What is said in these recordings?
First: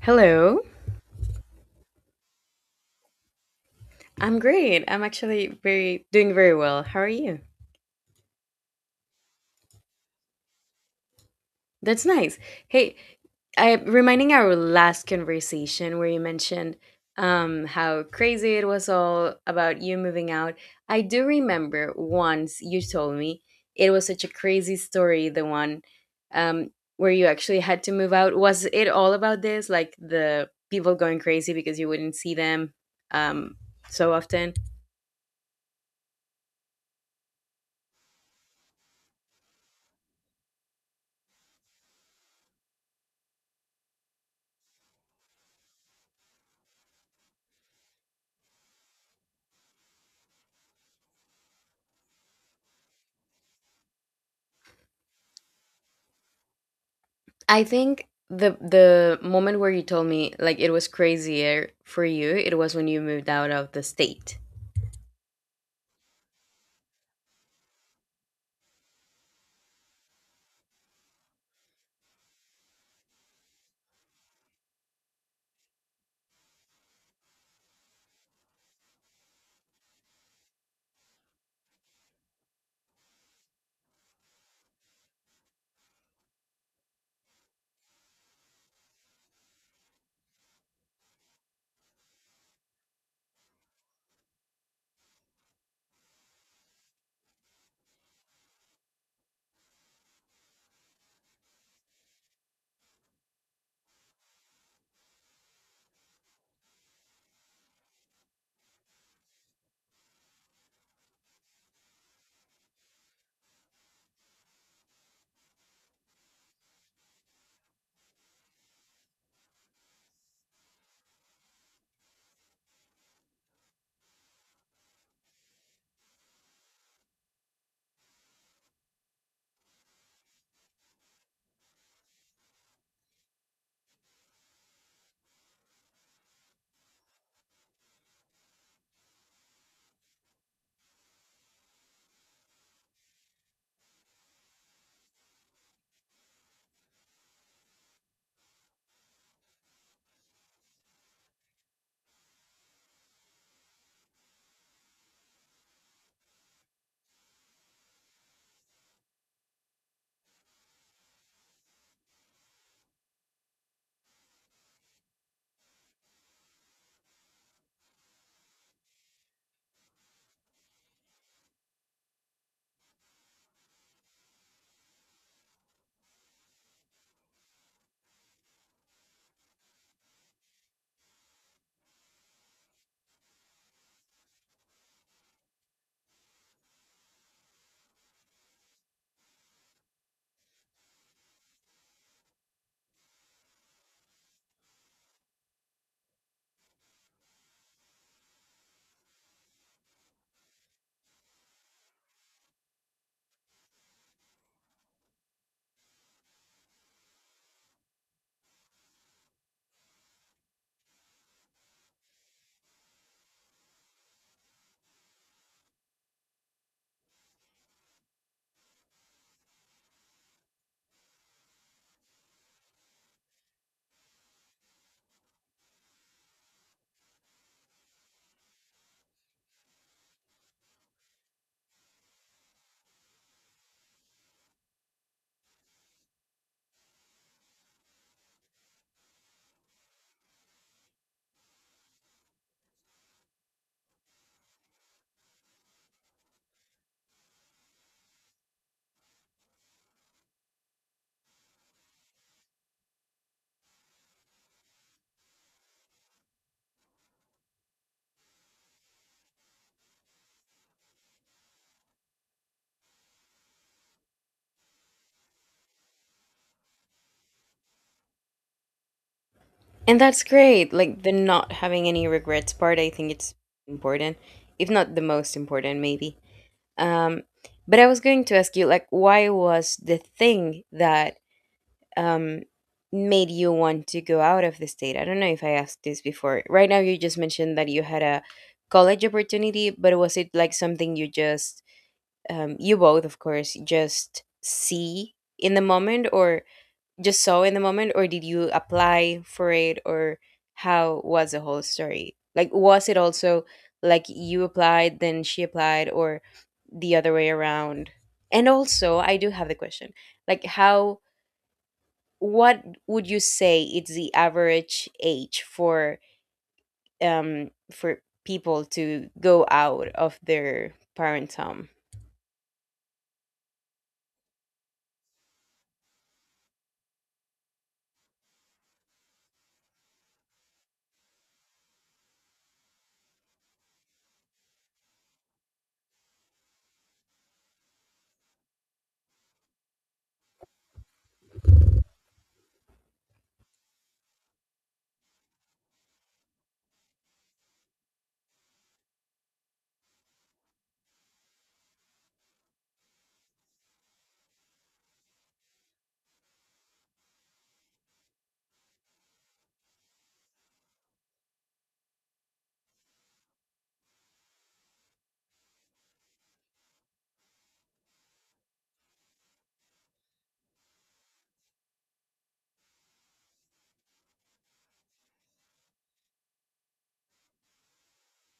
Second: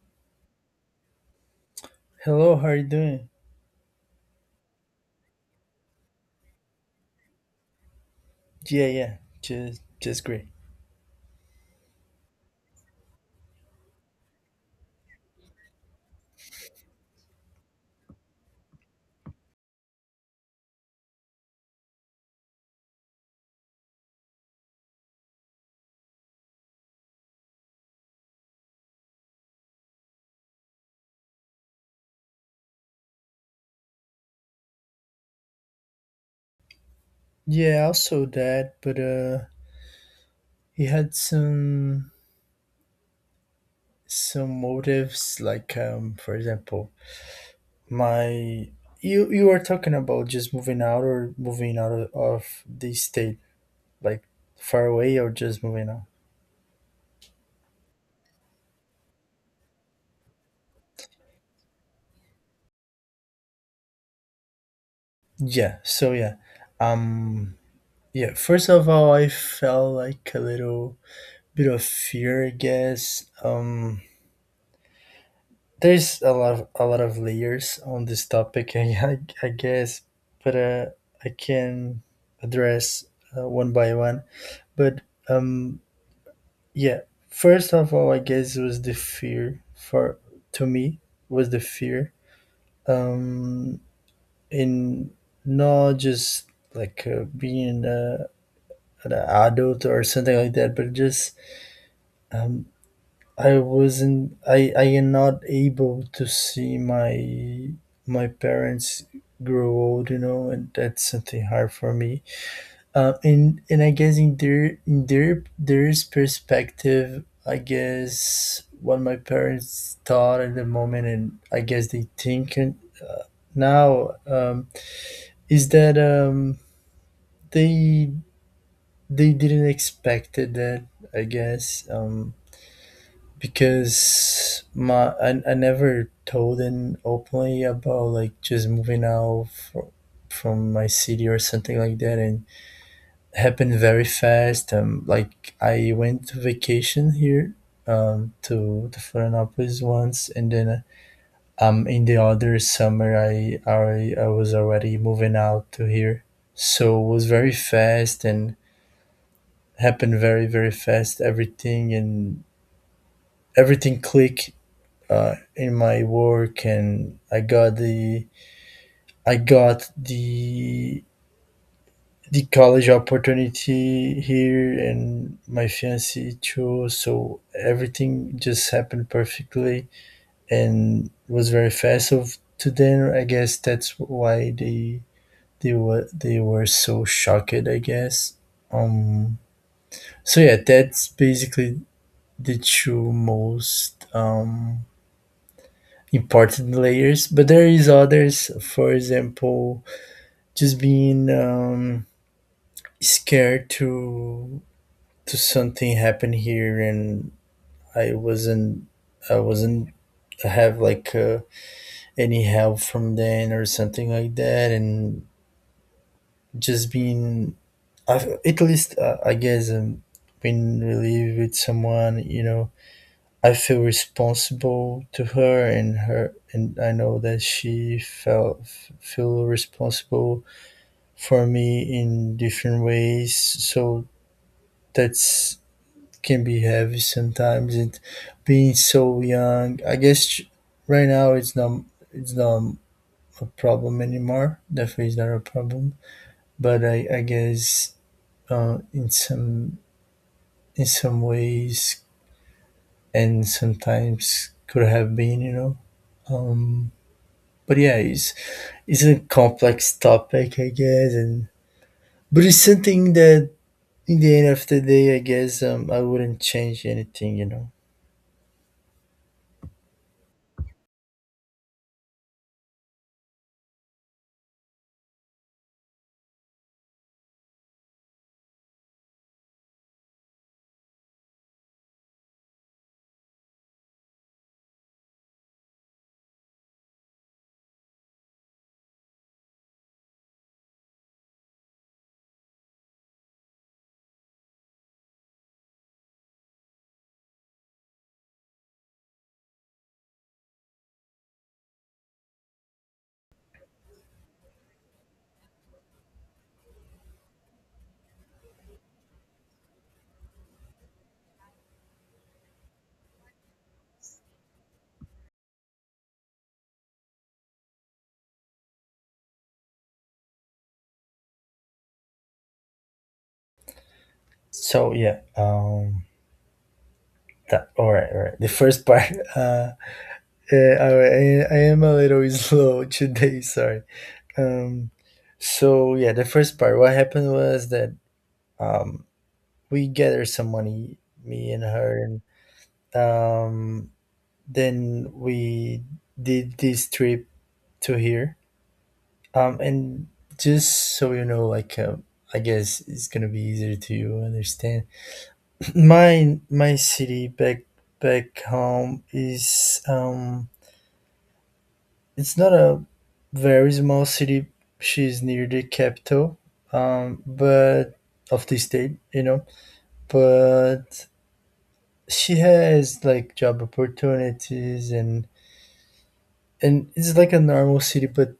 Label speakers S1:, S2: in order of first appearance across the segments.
S1: Hello.
S2: Hello, how are you doing?
S1: I'm great. I'm actually very well. How are you?
S2: Yeah, just great.
S1: That's nice. Hey, I reminding our last conversation where you mentioned how crazy it was all about you moving out. I do remember once you told me it was such a crazy story, the one um where you actually had to move out. Was it all about this, like the people going crazy because you wouldn't see them um so often?
S2: Yeah, I saw that, but he had some motives, like for example, my you were talking about just moving out or moving out of the state, like far away or just moving out.
S1: I think the moment where you told me like it was crazier for you, it was when you moved out of the state.
S2: Yeah, so yeah, um, yeah. First of all, I felt like a little bit of fear, I guess. There's a lot a lot of layers on this topic. I, guess, but I can address one by one. But um, yeah, first of all, I guess it was the fear for to me was the fear, um, in not just like being an adult or something like that, but just um, I am not able to see my parents grow old, you know, and that's something hard for me. And I guess in their perspective, I guess what my parents thought at the moment, and I guess they think uh, now, is that, they they didn't expect it, that I guess. Because my I never told him openly about like just moving out from my city or something like that, and it happened very fast. Like I went to vacation here, to Florianopolis once, and then, in the other summer I was already moving out to here. So it was very fast and happened very fast everything, and everything clicked in my work, and I got the college opportunity here, and my fiance too. So everything just happened perfectly, and was very fast. So to them, I guess that's why they were so shocked, I guess. Um. So yeah, that's basically the two most important layers, but there is others. For example, just being, scared to something happen here, and i wasn't I wasn't have like any help from then or something like that. And just being, I've, at least, I guess, when we live with someone, you know, I feel responsible to her, and I know that she felt feel responsible for me in different ways. So that's, can be heavy sometimes. And being so young, I guess right now it's not a problem anymore. Definitely, it's not a problem. But I guess, uh, in some in some ways and sometimes could have been, you know. Um, but yeah, it's a complex topic, I guess, and but it's something that in the end of the day, I guess, I wouldn't change anything, you know.
S1: And that's great. Like the not having any regrets part, I think it's important, if not the most important maybe. Um but I was going to ask you, like, why was the thing that um made you want to go out of the state? I don't know if I asked this before. Right now you just mentioned that you had a college opportunity, but was it like something you just you both, of course, just see in the moment, or just saw in the moment, or did you apply for it, or how was the whole story? Like, was it also like you applied, then she applied, or the other way around? And also, I do have the question, like, how, what would you say it's the average age for people to go out of their parents' home?
S2: So yeah, that, all right, all right. The first part. uh, all right, I am a little slow today. Sorry. Um, so yeah, the first part. What happened was that, um, we gathered some money, me and her, and um, then we did this trip to here. And just so you know, like. I guess it's gonna be easier to you understand, my city back home is, it's not a very small city. She's near the capital, but of the state, you know. But she has like job opportunities, and it's like a normal city, but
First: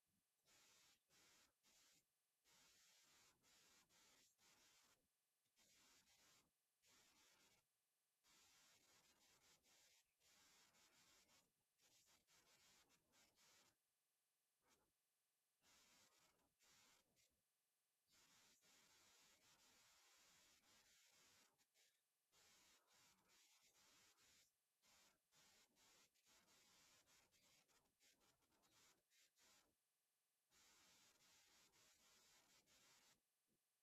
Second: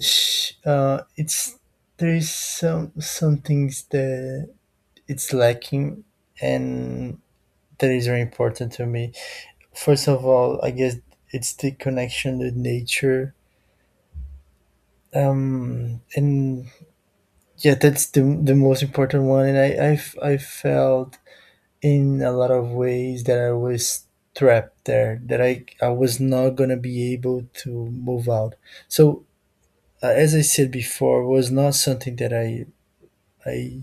S2: sh it's, there's some things that it's lacking, and that is very important to me. First of all, I guess it's the connection with nature. And yeah, that's the most important one. And I felt in a lot of ways that I was trapped there, that I was not going to be able to move out. So, as I said before, was not something that I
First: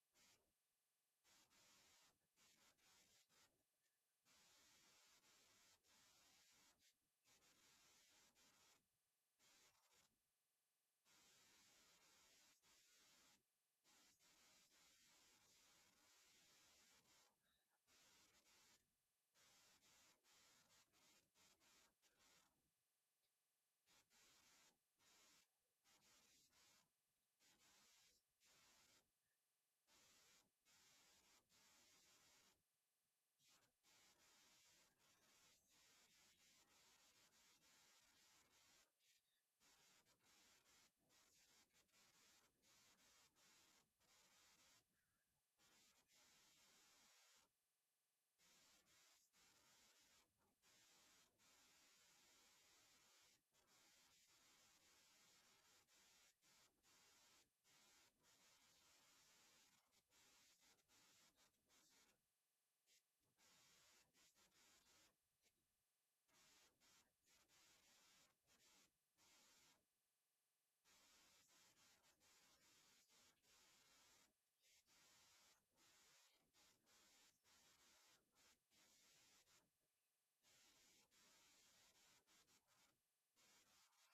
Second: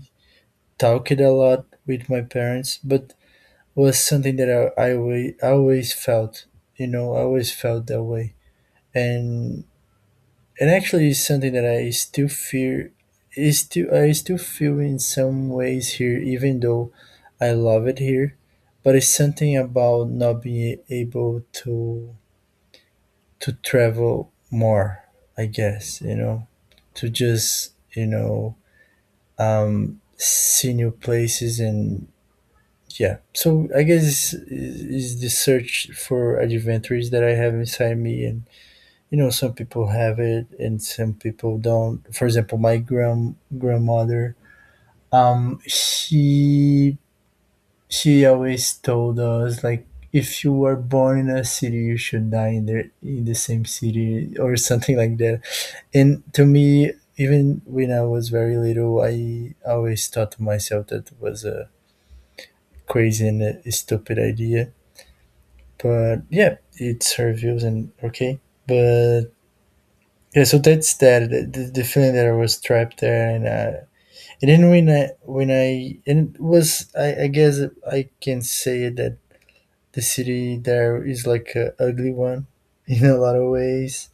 S2: talked a lot with my parents, but was something that I always felt, you know, I always felt that way. And And actually, it's something that I still fear is still, I still feel in some ways here, even though I love it here. But it's something about not being able to travel more, I guess, you know, to just, you know, see new places and yeah. So I guess is the search for adventures that I have inside me. And you know, some people have it and some people don't. For example, my grandmother, um she she always told us like, if you were born in a city, you should die in the same city or something like that. And to me, even when I was very little, I always thought to myself that was a crazy and a stupid idea. But yeah, it's her views and okay. But yeah, so that's that. The feeling that I was trapped there, and then when I and it was I guess I can say that the city there is like a ugly one in a lot of ways.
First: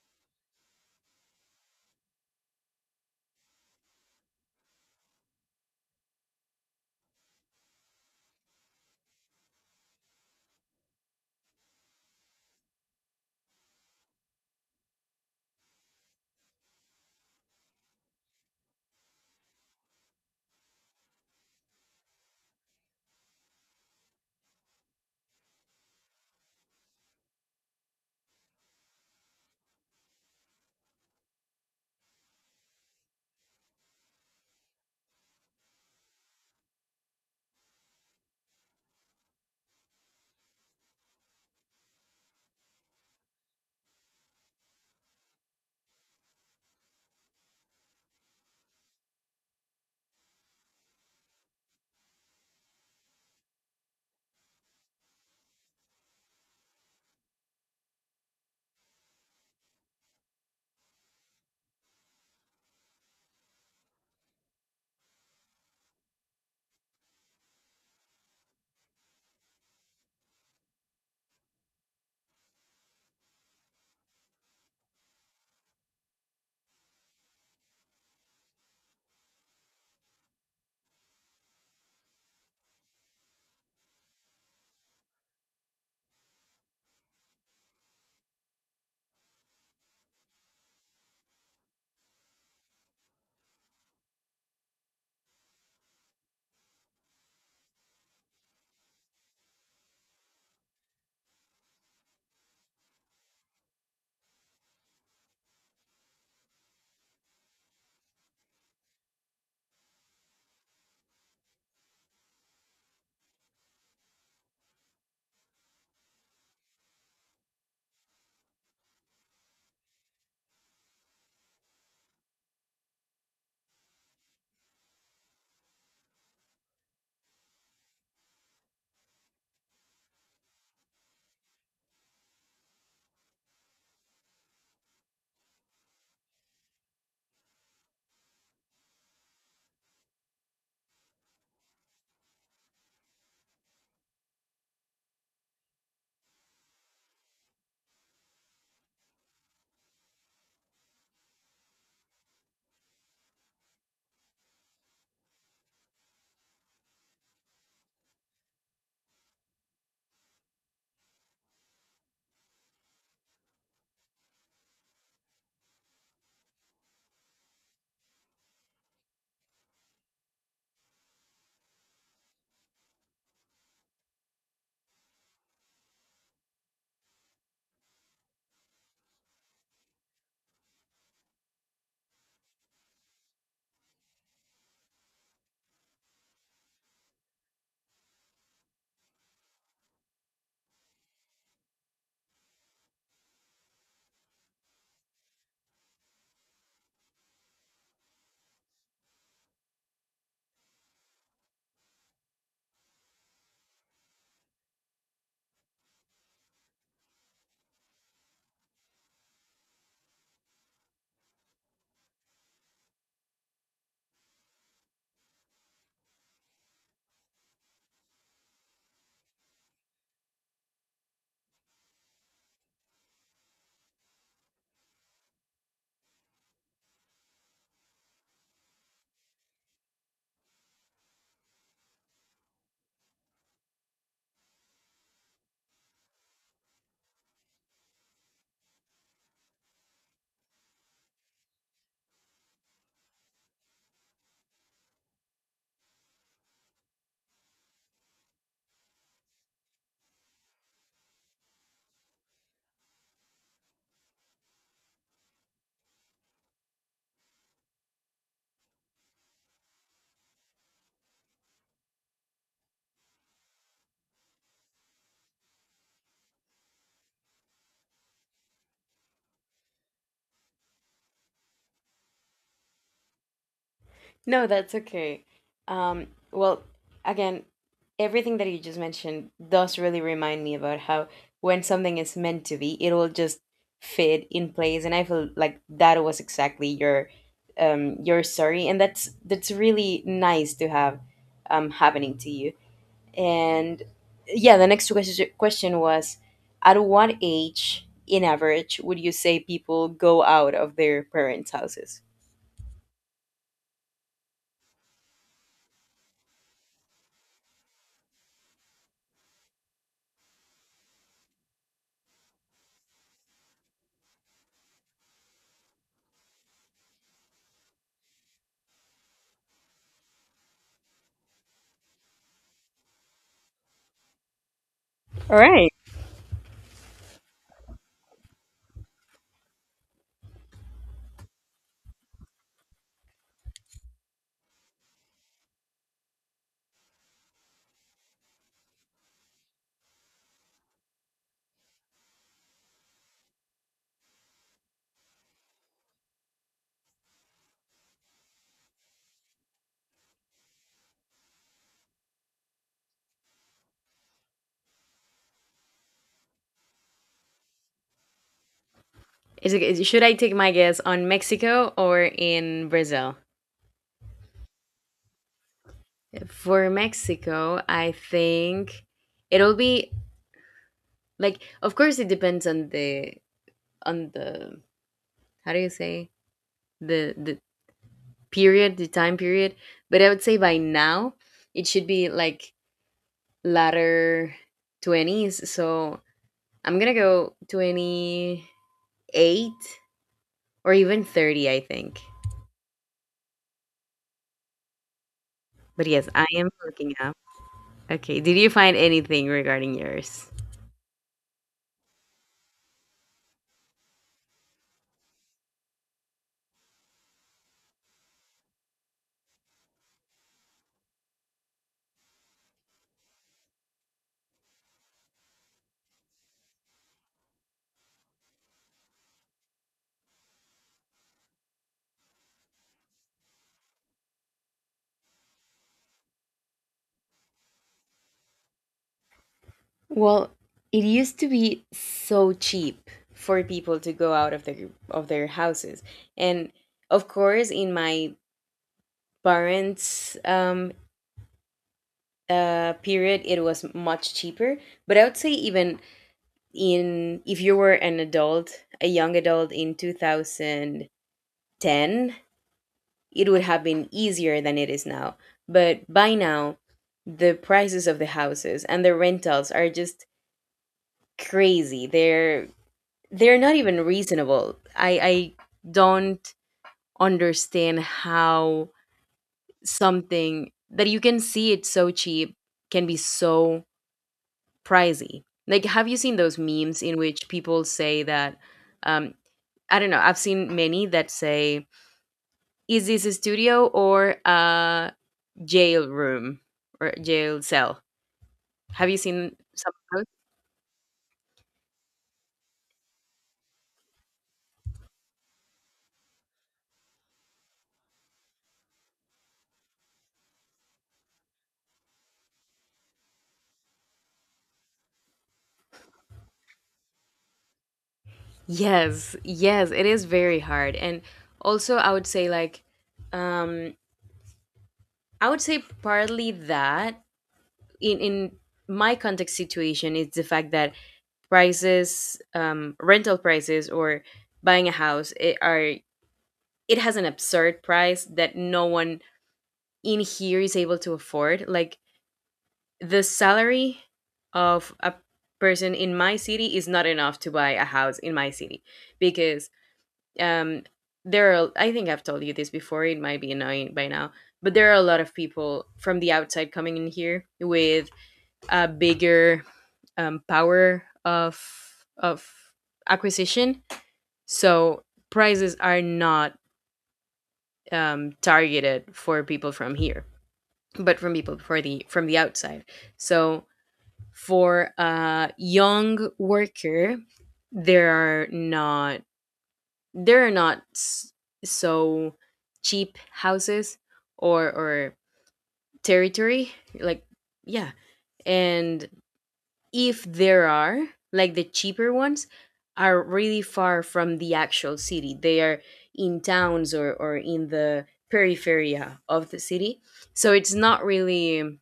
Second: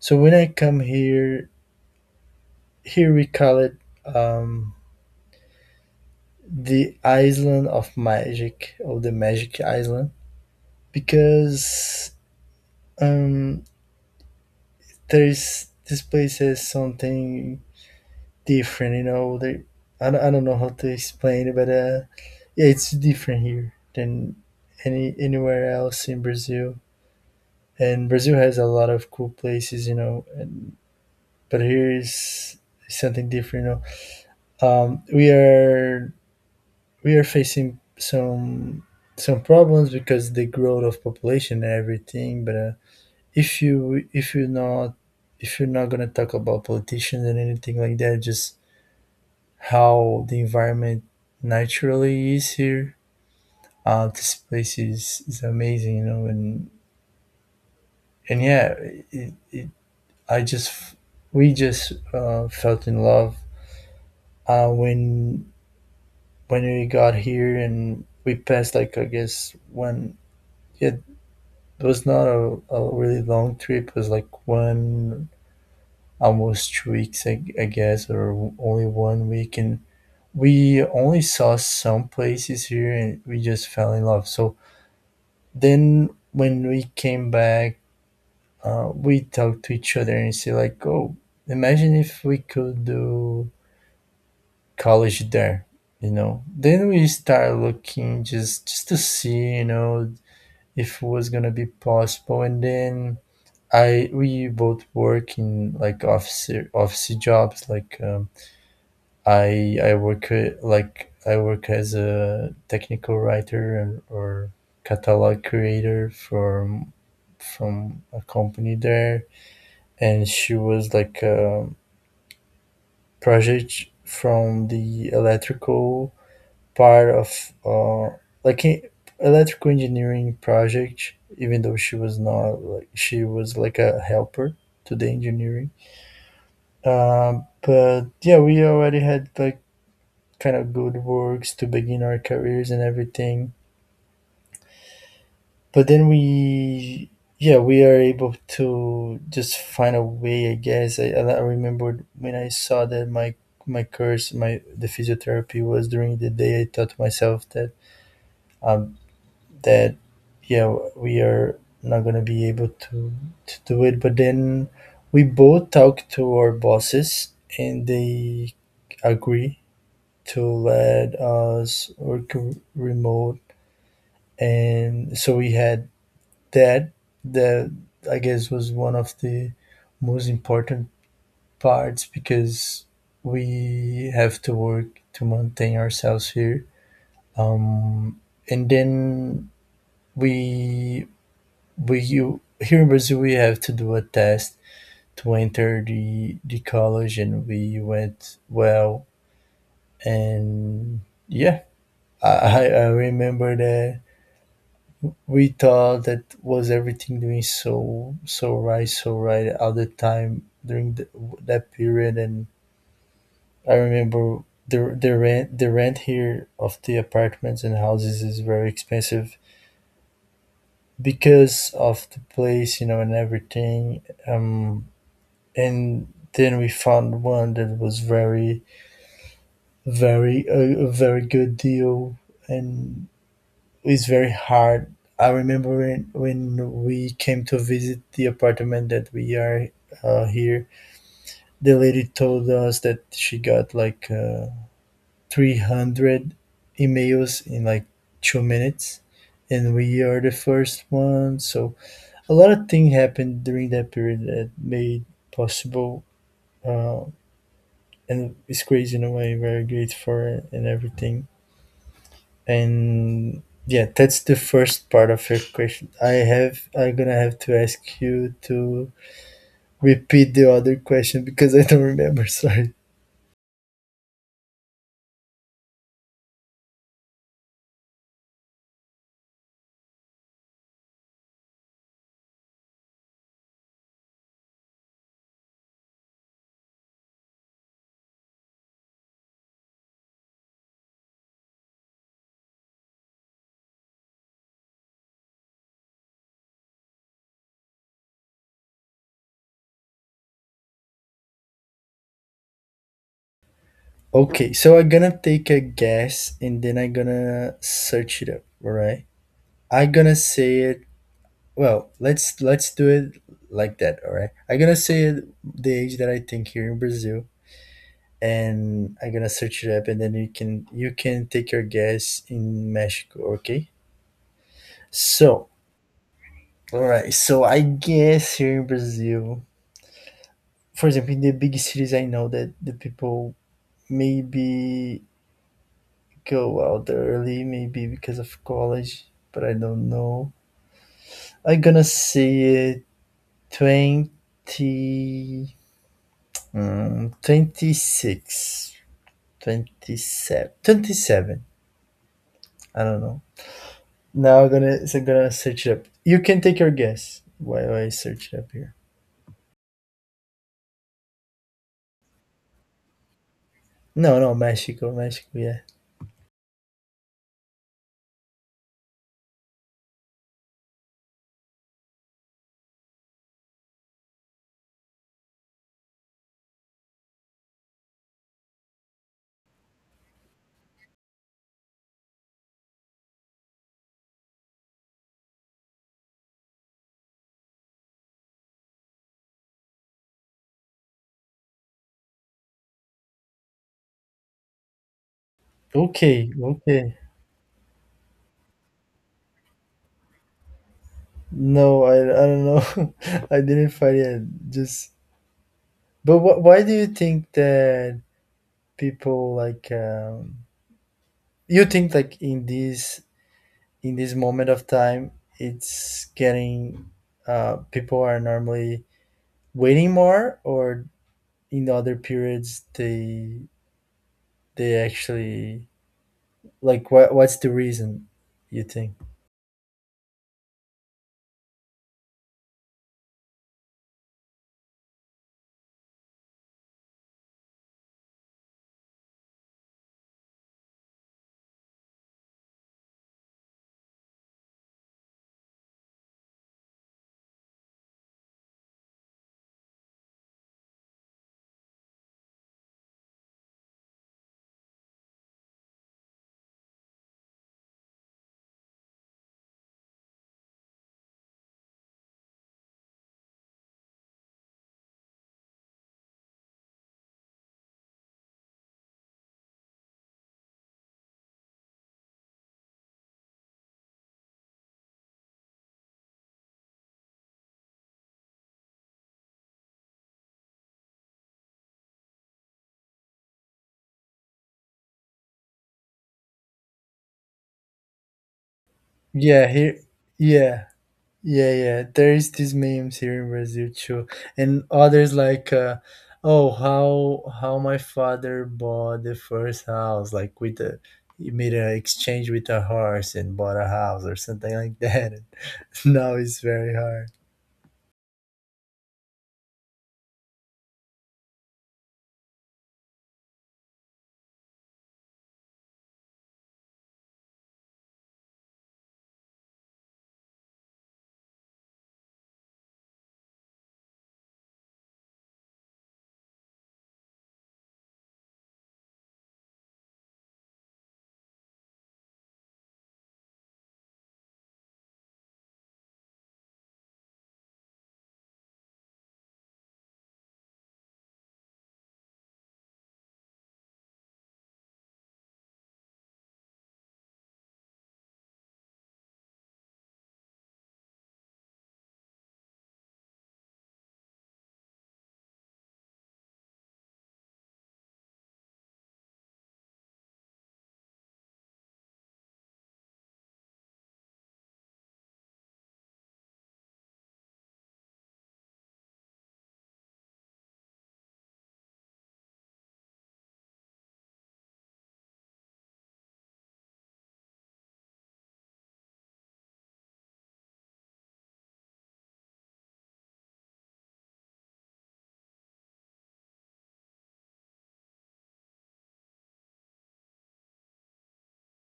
S2: So when I come here, here we call it, um, the island of magic, or the magic island, because, um, there is, this place has something different, you know. They, I don't know how to explain it, but yeah, it's different here than anywhere else in Brazil. And Brazil has a lot of cool places, you know. And but here is something different, you know. Um, we are we are facing some problems because the growth of population and everything. But if you're not, if you're not gonna talk about politicians and anything like that, just how the environment naturally is here. This place is amazing, you know, and yeah, it, it, I just, we just, felt in love, uh, when when we got here, and we passed like, I guess, one, it was not a, a really long trip. It was like one, almost 2 weeks, I guess, or only 1 week, and we only saw some places here, and we just fell in love. So then when we came back, we talked to each other and say like, "Oh, imagine if we could do college there," you know. Then we start looking just to see, you know, if it was gonna be possible. And then I we both work in like office jobs, like, I work I work as a technical writer and or catalog creator from a company there, and she was like a project from the electrical part of like e- electrical engineering project. Even though she was not like she was like a helper to the engineering. But yeah, we already had like kind of good works to begin our careers and everything. But then we, yeah, we are able to just find a way. I guess I remembered when I saw that my course, my the physiotherapy was during the day. I thought to myself that um that yeah, we are not gonna be able to do it. But then we both talked to our bosses, and they agree to let us work remote. And so we had that that I guess, was one of the most important parts, because we have to work to maintain ourselves here. um, and then we we you, here in Brazil, we have to do a test to enter the college, and we went well. And yeah, I remember that we thought that was everything doing so right, at the time, during that period. And I remember the rent here of the apartments and houses is very expensive because of the place, you know, and everything. um and then we found one that was very, a very good deal. And it's very hard. I remember when we came to visit the apartment that we are here, the lady told us that she got like, 300 emails in like 2 minutes, and we are the first one. So a lot of things happened during that period that made possible, uh, and it's crazy in a way. Very great for it and everything. And yeah, that's the first part of your question. I'm gonna have to ask you to repeat the other question because I don't remember. Sorry.
S1: No, that's okay. Well, again, everything that you just mentioned does really remind me about how, when something is meant to be, it will just fit in place, and I feel like that was exactly your story, and that's really nice to have happening to you. And yeah, the next question was, at what age, in average, would you say people go out of their parents' houses?
S2: Okay, so I'm gonna take a guess and then I'm gonna search it up. All right. I'm gonna say it. Well, let's do it like that. All right. I'm gonna say it, the age that I think here in Brazil, and I'm gonna search it up, and then you can take your guess in Mexico. Okay.
S1: All
S2: So,
S1: right.
S2: all right. So I guess here in Brazil, for example, in the big cities, I know that the people maybe go out early, maybe because of college, but I don't know. I'm gonna say it 20, 26, 27, 27. I don't know. So I'm gonna search it up. You can take your guess while I search it up here.
S1: Is it, should I take my guess on Mexico or in Brazil?
S2: No, no, Mexico, Mexico, yeah.
S1: For Mexico, I think it'll be like, of course, it depends on the on the how do you say, the period, the time period, but I would say by now it should be like latter 20s. So I'm going to go 28 or even 30, I think. But yes, I
S2: Okay,
S1: am looking
S2: okay.
S1: up. Okay, did you find anything regarding yours?
S2: No, I don't know. I didn't find it. Just, but why do you think that people you think like in this moment of time it's getting people are normally waiting more, or in other periods they actually like what's the reason you think?
S1: Well, it used to be so cheap for people to go out of their houses, and of course, in my parents' period, it was much cheaper. But I would say even in, if you were an adult, a young adult in 2010, it would have been easier than it is now. But by now, the prices of the houses and the rentals are just crazy. They're not even reasonable. I don't understand how something that you can see it's so cheap can be so pricey. Like, have you seen those memes in which people say that? Um, I don't know. I've seen many that say, "Is this a studio or a jail room or jail cell?" Have you seen
S2: Yeah,
S1: some
S2: here,
S1: of those?
S2: yeah. Yeah, yeah. There is these memes here in Brazil too, and others like, oh, how my father bought the first house, like with a he made an exchange with a horse and bought a house or something like that. And now it's very hard.
S1: Yes, yes, it is very hard. And also, I would say, like, um, I would say partly that in my context situation is the fact that prices, rental prices, or buying a house, it are, it has an absurd price that no one in here is able to afford. Like, the salary of a person in my city is not enough to buy a house in my city because um, there are. I think I've told you this before. It might be annoying by now, but there are a lot of people from the outside coming in here with a bigger power of of acquisition. So prices are not targeted for people from here, but from people for the from the outside. So for a young worker, there are not there are not s- so cheap houses or territory, like, yeah. And if there are, like, the cheaper ones are really far from the actual city. They are in towns, or in the peripheria of the city, so it's not really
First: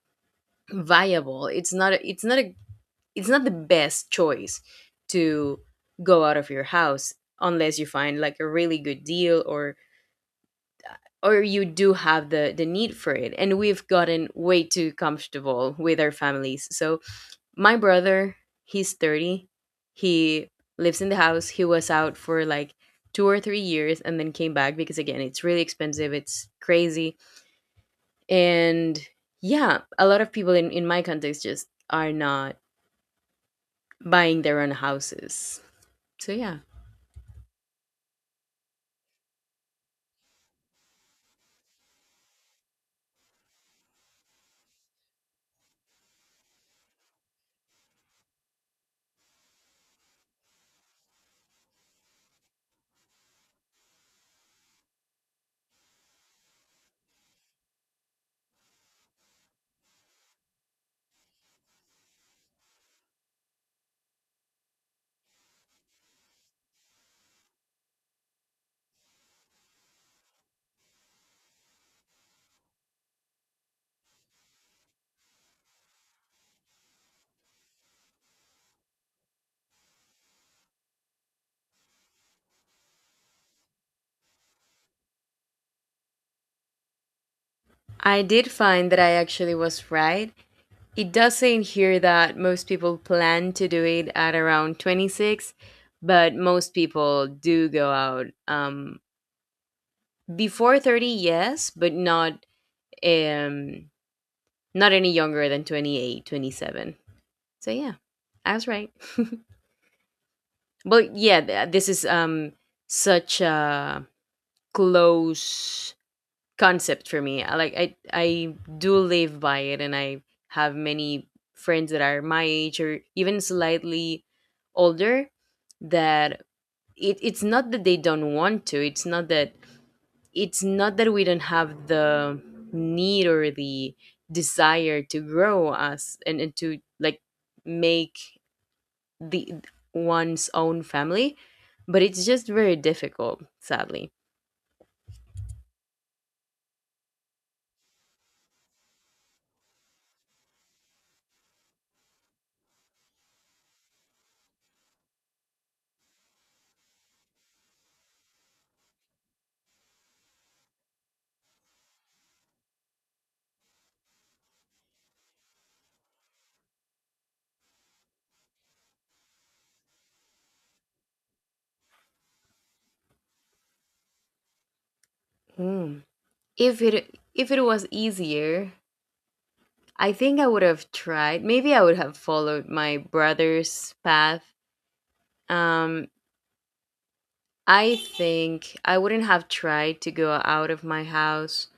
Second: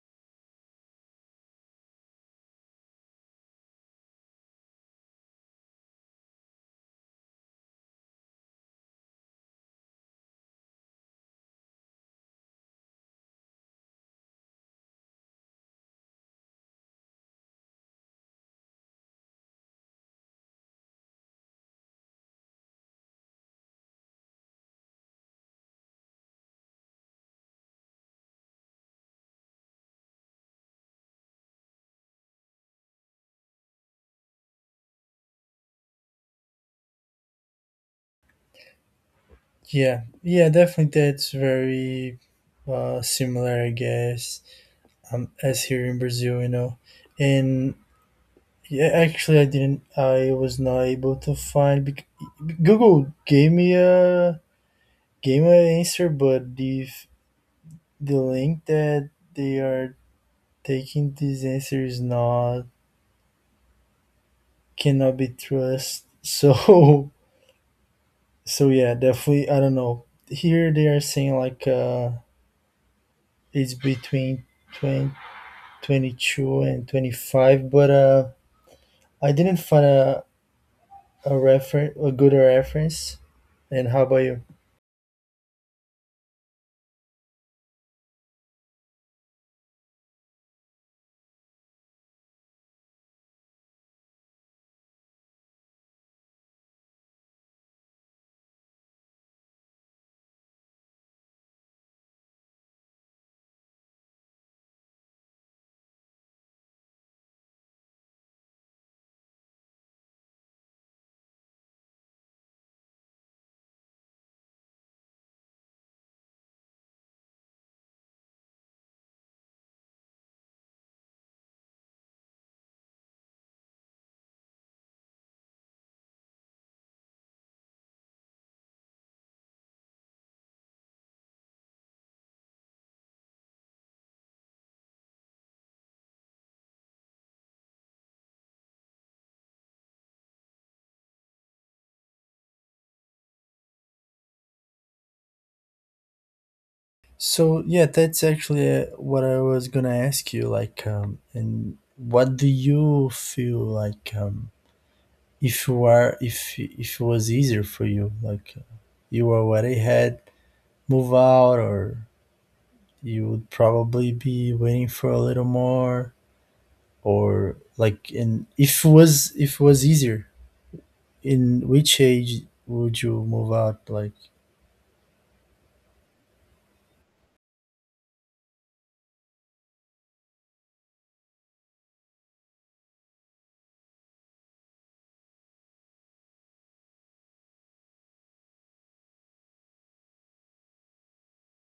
S1: viable. It's not a, it's not the best choice to go out of your house unless you find like a really good deal, or you do have the need for it. And we've gotten way too comfortable with our families. So my brother, he's 30. He lives in the house. He was out for like two or three years and then came back because, again, it's really expensive. It's crazy. And yeah, a lot of people in my context just are not buying their own houses. So yeah,
S2: Yeah, yeah, definitely. That's very similar, I guess, as here in Brazil, you know. And yeah, actually, I didn't. I was not able to find. Google gave me a Game my answer, but if the link that they are taking this answer is not cannot be trust, so so yeah, definitely I don't know. Here they are saying like it's between twenty twenty two and 25, but I didn't find a good reference. And how about you?
S1: I did find that I actually was right. It does say in here that most people plan to do it at around 26, but most people do go out before 30, yes, but not um not any younger than 28, 27. So yeah, I was right. But yeah, this is such a close concept for me. Like, I do live by it, and I have many friends that are my age or even slightly older that, it, it's not that they don't want to, it's not that, we don't have the need or the desire to grow us and to like make the one's own family, but it's just very difficult, sadly.
S2: So yeah, that's actually what I was gonna ask you. Like, and what do you feel like? If you are if it was easier for you like you already had move out, or you would probably be waiting for a little more, or like, and if it was easier, in which age would you move out like?
S1: Hmm. If it, if it was easier, I think I would have tried. Maybe I would have followed my brother's path. um I think I wouldn't have tried to go out of my house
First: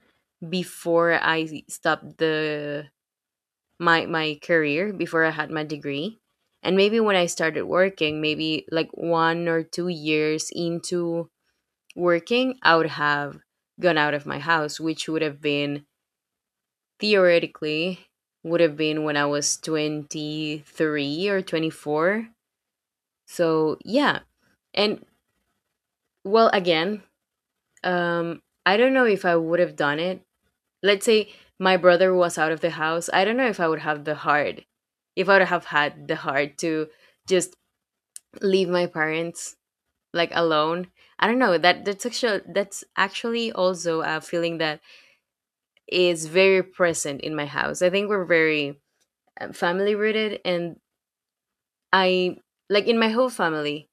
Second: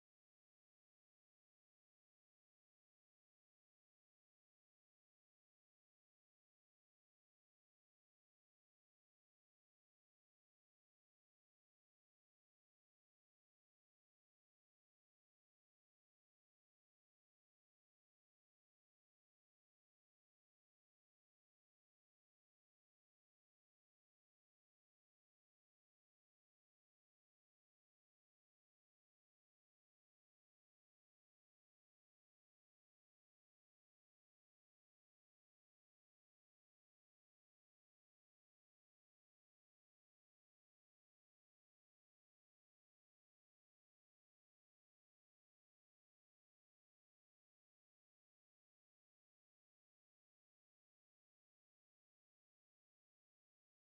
S1: before I stopped the, my career, before I had my degree. And maybe when I started working, maybe like one or two years into working, I would have gone out of my house, which would have been, theoretically would have been when I was 23 or 24. So, yeah. And well, again, I don't know if I would have done it. Let's say my brother was out of the house. I don't know if I would have the heart, if I would have had the heart to just leave my parents, like, alone. I don't know. That's actually that's actually also a feeling that is very present in my house. I think we're very family rooted, and I, like, in my whole family,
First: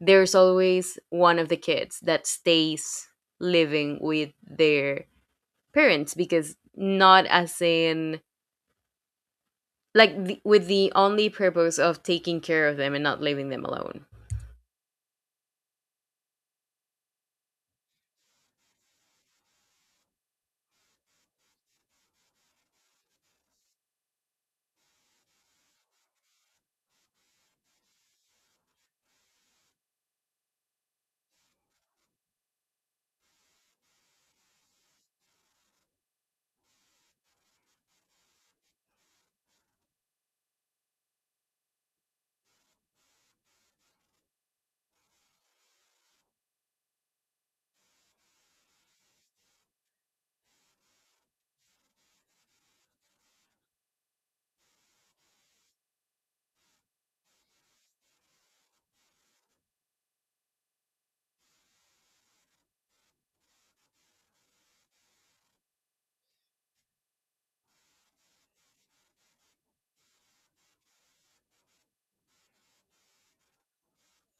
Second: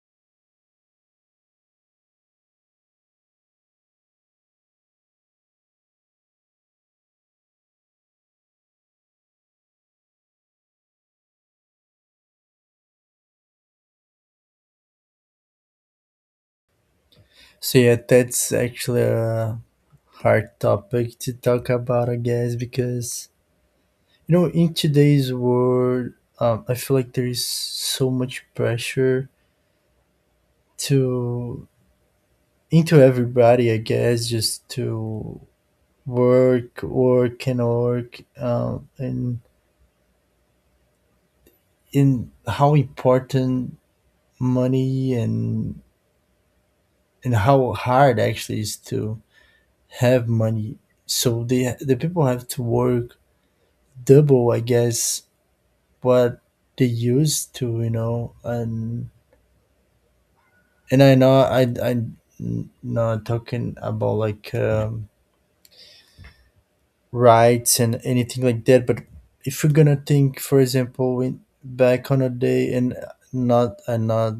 S1: there's always one of the kids that stays living with their parents, because, not as in like the, with the only purpose of taking care of them and not leaving them alone.
S2: So yeah, that's actually a hard topic to talk about, I guess, because you know in today's world I feel like there is so much pressure to into everybody, I guess, just to work, work, and work, and in how important money and how hard actually is to have money. So the people have to work double, I guess, what they used to, you know, and I know I not talking about like. Rights and anything like that. But if you're gonna think, for example, in back on a day, and not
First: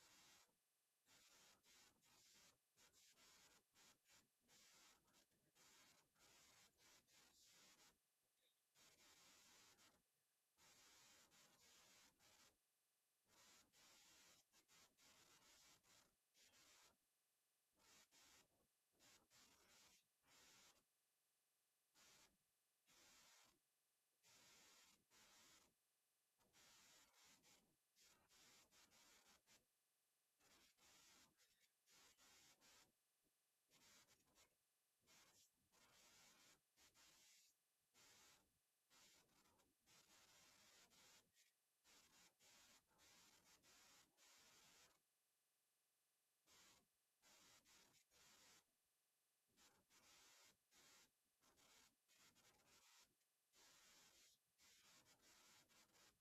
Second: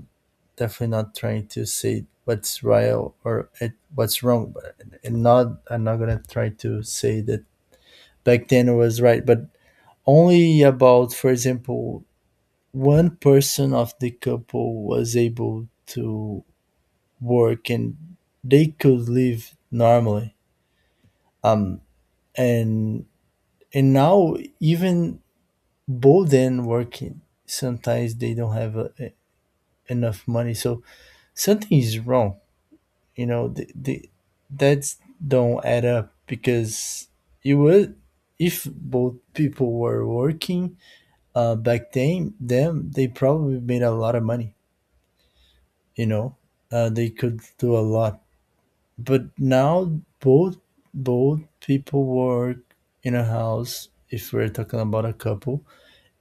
S2: definitely not trying to say what's right or it, what's wrong, but and not, I'm not gonna try to say that back then was right, but only about, for example, one person of the couple was able to work and they could live normally. Um, and and now even both and working sometimes they don't have enough money, so something is wrong, you know, the that's don't add up because you would if both people were working back then them they probably made a lot of money, you know, they could do a lot. But now both both people work in a house if we're talking about a couple,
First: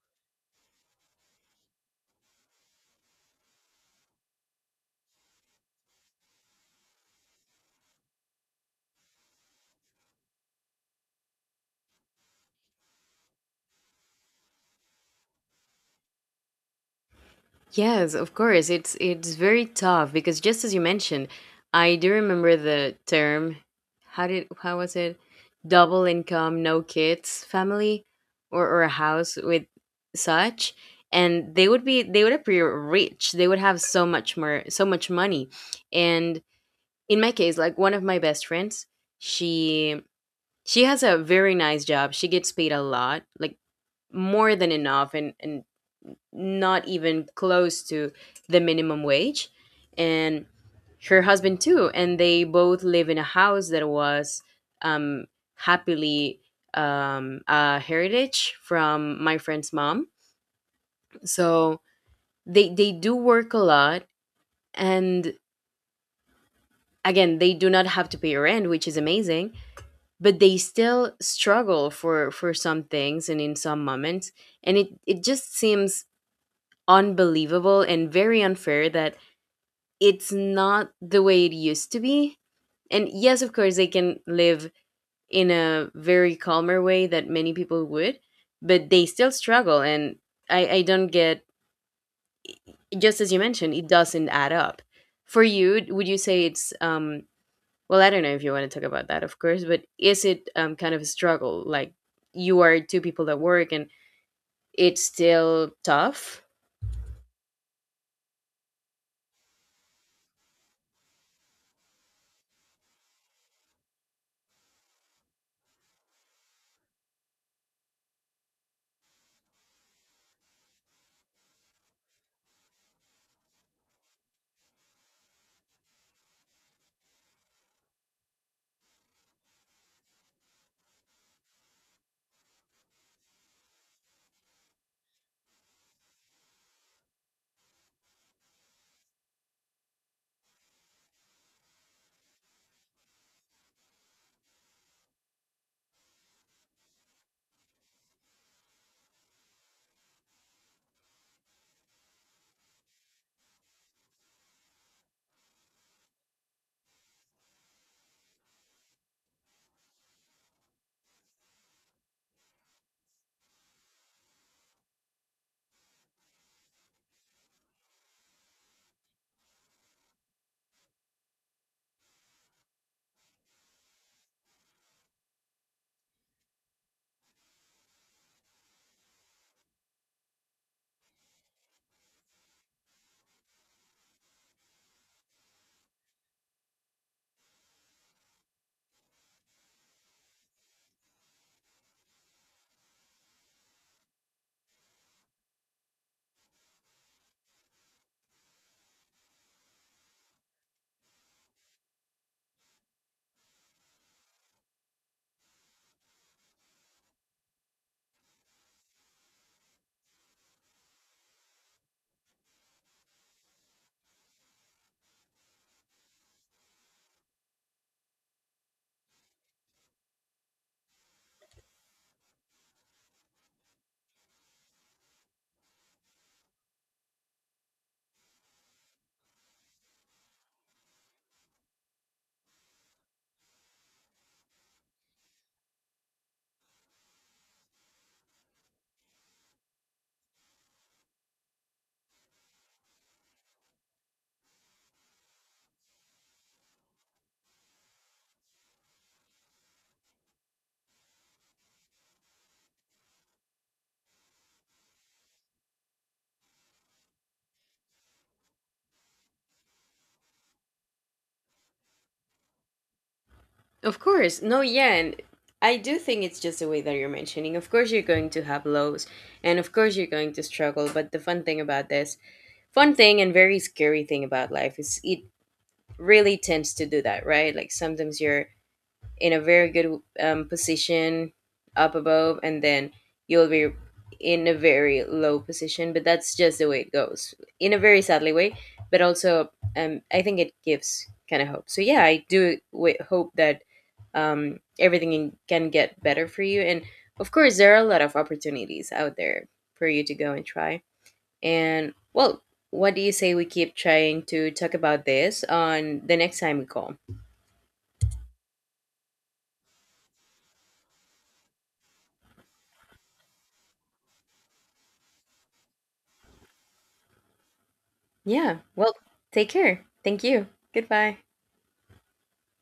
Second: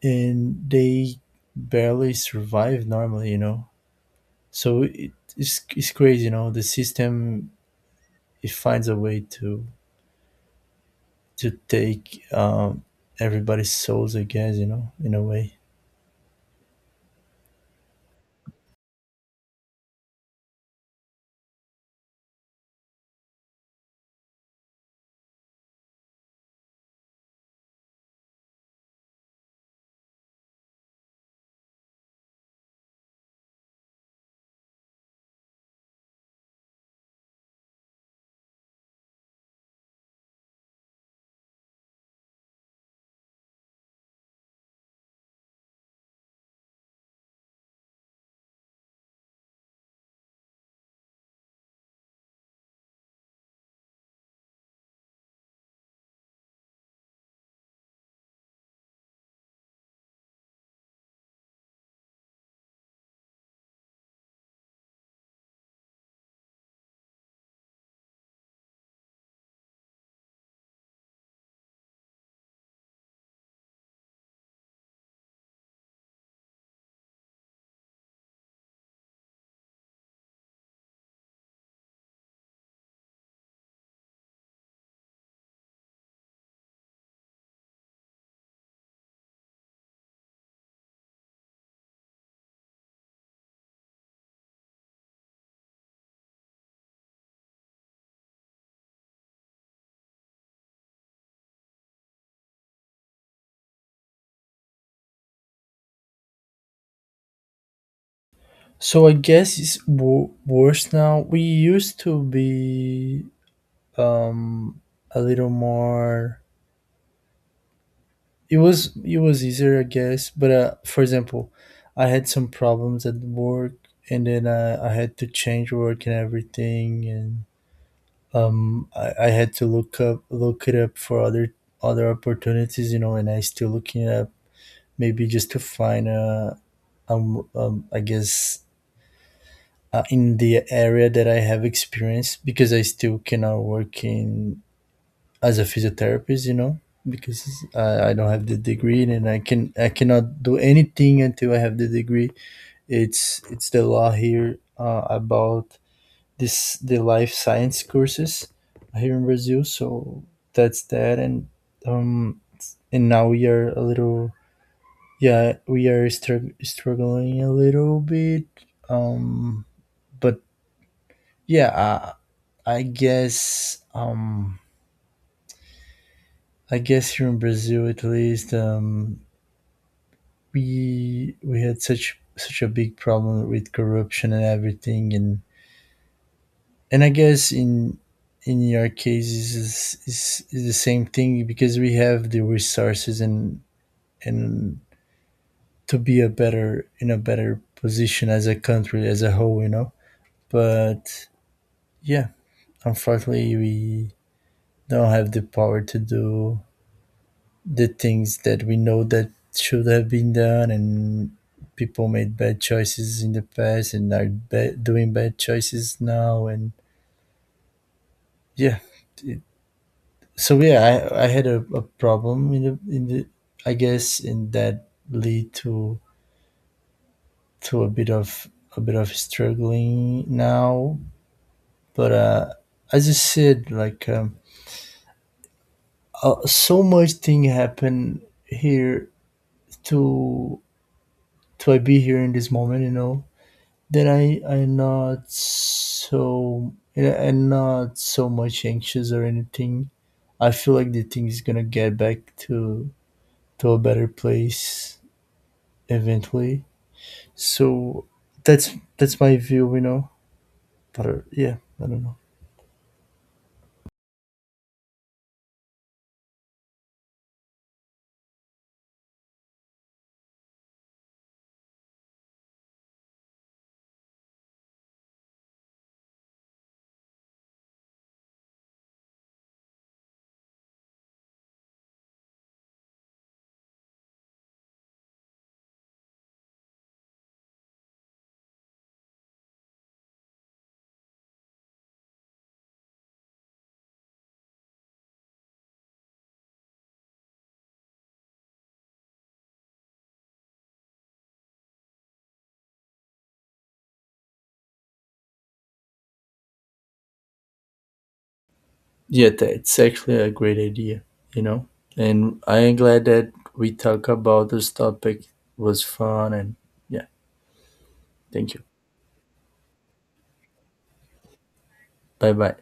S2: and they barely survive normally, you know. So it's crazy, you know. The system, it finds a way to take everybody's souls, I guess, you know, in a way.
S1: Yes, of course. It's very tough because, just as you mentioned, I do remember the term. How did, how was it? Double income, no kids family, or a house with such, and they would be, they would appear rich. They would have so much more, so much money. And in my case, like one of my best friends, she she has a very nice job. She gets paid a lot, like more than enough, and not even close to the minimum wage. And her husband too, and they both live in a house that was um happily a heritage from my friend's mom, so they do work a lot, and again, they do not have to pay rent, which is amazing, but they still struggle for some things and in some moments, and it just seems unbelievable and very unfair that it's not the way it used to be. And yes, of course, they can live in a very calmer way that many people would, but they still struggle. And I don't get, just as you mentioned, it doesn't add up. For you, would you say it's, well, I don't know if you want to talk about that, of course, but is it, kind of a struggle? Like, you are two people that work and it's still tough?
S2: So I guess it's worse now. We used to be um, a little more. It was easier, I guess. But for example, I had some problems at work, and then I had to change work and everything, and I had to look it up for other opportunities, you know, and I still looking it up, maybe just to find a I guess in the area that I have experience because I still cannot work in as a physiotherapist, you know, because I don't have the degree and I cannot do anything until I have the degree. It's the law here about this the life science courses here in Brazil. So that's that, and um, now we are a little, yeah, we are struggling a little bit. Um, but yeah, I guess um, I guess here in Brazil at least we had such a big problem with corruption and everything, and I guess in your case is is the same thing because we have the resources and and to be a better in a better position as a country as a whole, you know. But yeah, unfortunately, we don't have the power to do the things that we know that should have been done, and people made bad choices in the past and are doing bad choices now, and yeah, it, so yeah, I had a problem in the I guess in that lead to a bit of struggling now. But as I said, like so much thing happen here to I be here in this moment, you know, that I not so and not so much anxious or anything. I feel like the thing is gonna get back to a better place eventually. So that's that's my view, you know. But yeah, I don't know.
S1: Of course. No, yeah. And I do think it's just the way that you're mentioning. Of course, you're going to have lows, and of course, you're going to struggle. But the fun thing about this, fun thing and very scary thing about life is, it really tends to do that, right? Like, sometimes you're in a very good position up above, and then you'll be in a very low position. But that's just the way it goes, in a very sadly way. But also, I think it gives kind of hope. So yeah, I do hope that everything can get better for you. And of course, there are a lot of opportunities out there for you to go and try. And well, what do you say we keep trying to talk about this on the next time we call?
S2: Yeah, that's actually a great idea, you know. And I am glad that we talk about this topic. It was fun. And yeah, thank
S1: Yeah.
S2: you.
S1: Well, take care. Thank you. Goodbye.
S2: Bye bye.